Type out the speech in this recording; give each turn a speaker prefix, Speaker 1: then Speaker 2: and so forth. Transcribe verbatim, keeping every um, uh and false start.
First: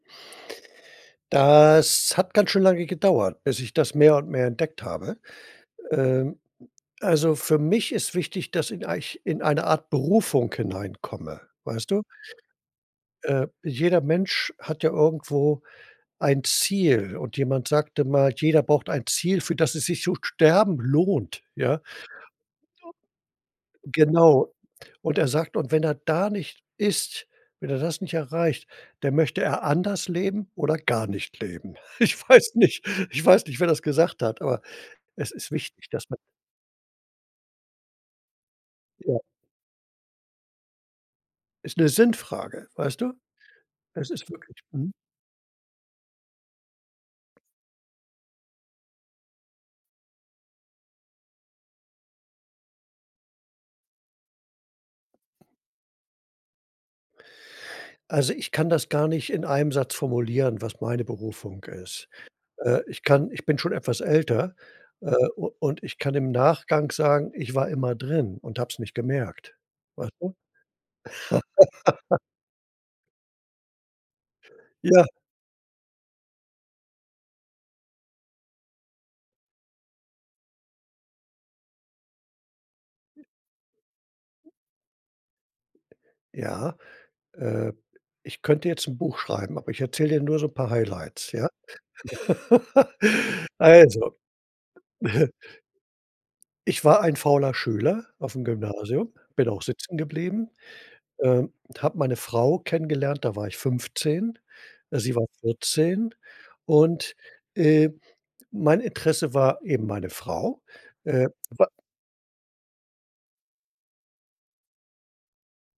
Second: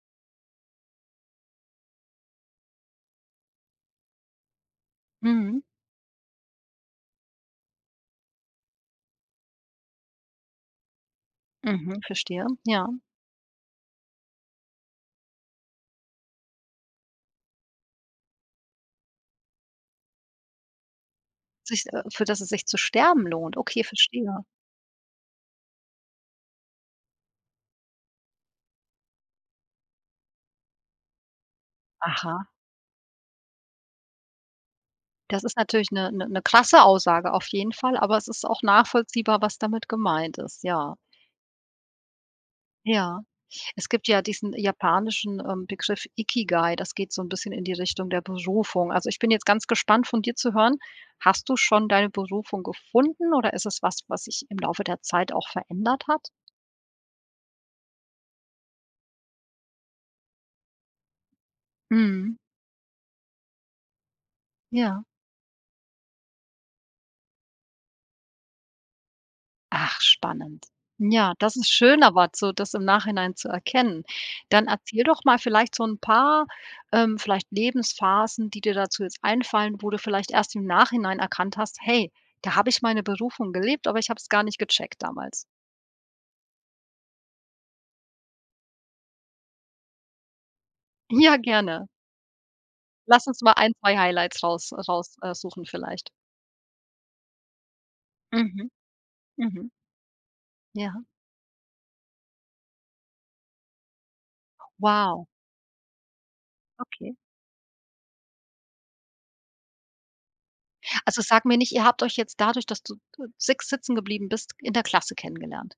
Speaker 1: Das hat ganz schön lange gedauert, bis ich das mehr und mehr entdeckt habe.
Speaker 2: Mhm.
Speaker 1: Ähm, also für mich ist wichtig, dass in eich in eine Art Berufung hineinkomme, weißt
Speaker 2: Mhm,
Speaker 1: du?
Speaker 2: verstehe, ja.
Speaker 1: Äh, jeder Mensch hat ja irgendwo ein Ziel und jemand sagte mal, jeder braucht ein Ziel, für das es sich zu sterben lohnt, ja?
Speaker 2: Sich, äh für das es sich zu sterben lohnt? Okay,
Speaker 1: [unintelligible]
Speaker 2: verstehe.
Speaker 1: Genau. Und er sagt und wenn er da nicht ist, wenn er das nicht erreicht, dann möchte er anders leben oder gar nicht leben. Ich
Speaker 2: Aha.
Speaker 1: weiß nicht ich weiß nicht wer das gesagt hat, aber es
Speaker 2: Das
Speaker 1: ist
Speaker 2: ist
Speaker 1: wichtig,
Speaker 2: natürlich
Speaker 1: dass
Speaker 2: 'ne
Speaker 1: man
Speaker 2: 'ne 'ne krasse Aussage auf jeden Fall, aber es ist auch
Speaker 1: Ja.
Speaker 2: nachvollziehbar, was damit gemeint ist, ja.
Speaker 1: Ist 'ne Sinnfrage, weißt du?
Speaker 2: Ja. Es gibt
Speaker 1: Es
Speaker 2: ja
Speaker 1: ist
Speaker 2: diesen
Speaker 1: wirklich, mhm?
Speaker 2: japanischen, ähm, Begriff Ikigai, das geht so 'n bisschen in die Richtung der Berufung. Also, ich bin jetzt ganz gespannt von dir zu hören: Hast du schon deine Berufung gefunden oder ist es was, was sich im Laufe der Zeit auch verändert hat?
Speaker 1: Also, ich kann das gar nicht in einem Satz formulieren, was meine Berufung ist.
Speaker 2: Mhm.
Speaker 1: Äh, ich kann ich bin schon etwas älter,
Speaker 2: Ja.
Speaker 1: äh, u und ich kann im Nachgang sagen, ich war immer drin und habe es nicht gemerkt,
Speaker 2: Ach
Speaker 1: weißt du?
Speaker 2: spannend. Ja, das ist schön, aber so, das im Nachhinein zu erkennen. Dann erzähl
Speaker 1: Ja.
Speaker 2: doch mal vielleicht so 'n paar, ähm, vielleicht Lebensphasen, die dir dazu jetzt einfallen, wo du vielleicht erst im Nachhinein erkannt hast: „Hey, da habe ich meine Berufung gelebt, aber ich hab's gar nicht gecheckt damals.“
Speaker 1: Ja, äh, ich könnte jetzt 'n Buch schreiben, aber ich erzähle dir nur so 'n paar Highlights,
Speaker 2: Ja,
Speaker 1: ja?
Speaker 2: gerne. Lass uns mal ein, zwei
Speaker 1: Also
Speaker 2: Highlights raus raus äh, suchen vielleicht.
Speaker 1: Ich war ein fauler Schüler auf'm
Speaker 2: Mhm.
Speaker 1: Gymnasium, bin auch
Speaker 2: Mhm.
Speaker 1: sitzengeblieben,
Speaker 2: Ja.
Speaker 1: ähm, und habe meine Frau kennengelernt, da war ich fünfzehn, sie
Speaker 2: Wow.
Speaker 1: war vierzehn und,
Speaker 2: Okay.
Speaker 1: äh, mein Interesse war eben meine Frau,
Speaker 2: Also
Speaker 1: äh,
Speaker 2: sag mir
Speaker 1: wei
Speaker 2: nicht, ihr habt euch jetzt dadurch, dass du de sig sitzengeblieben bist, in der Klasse kennengelernt?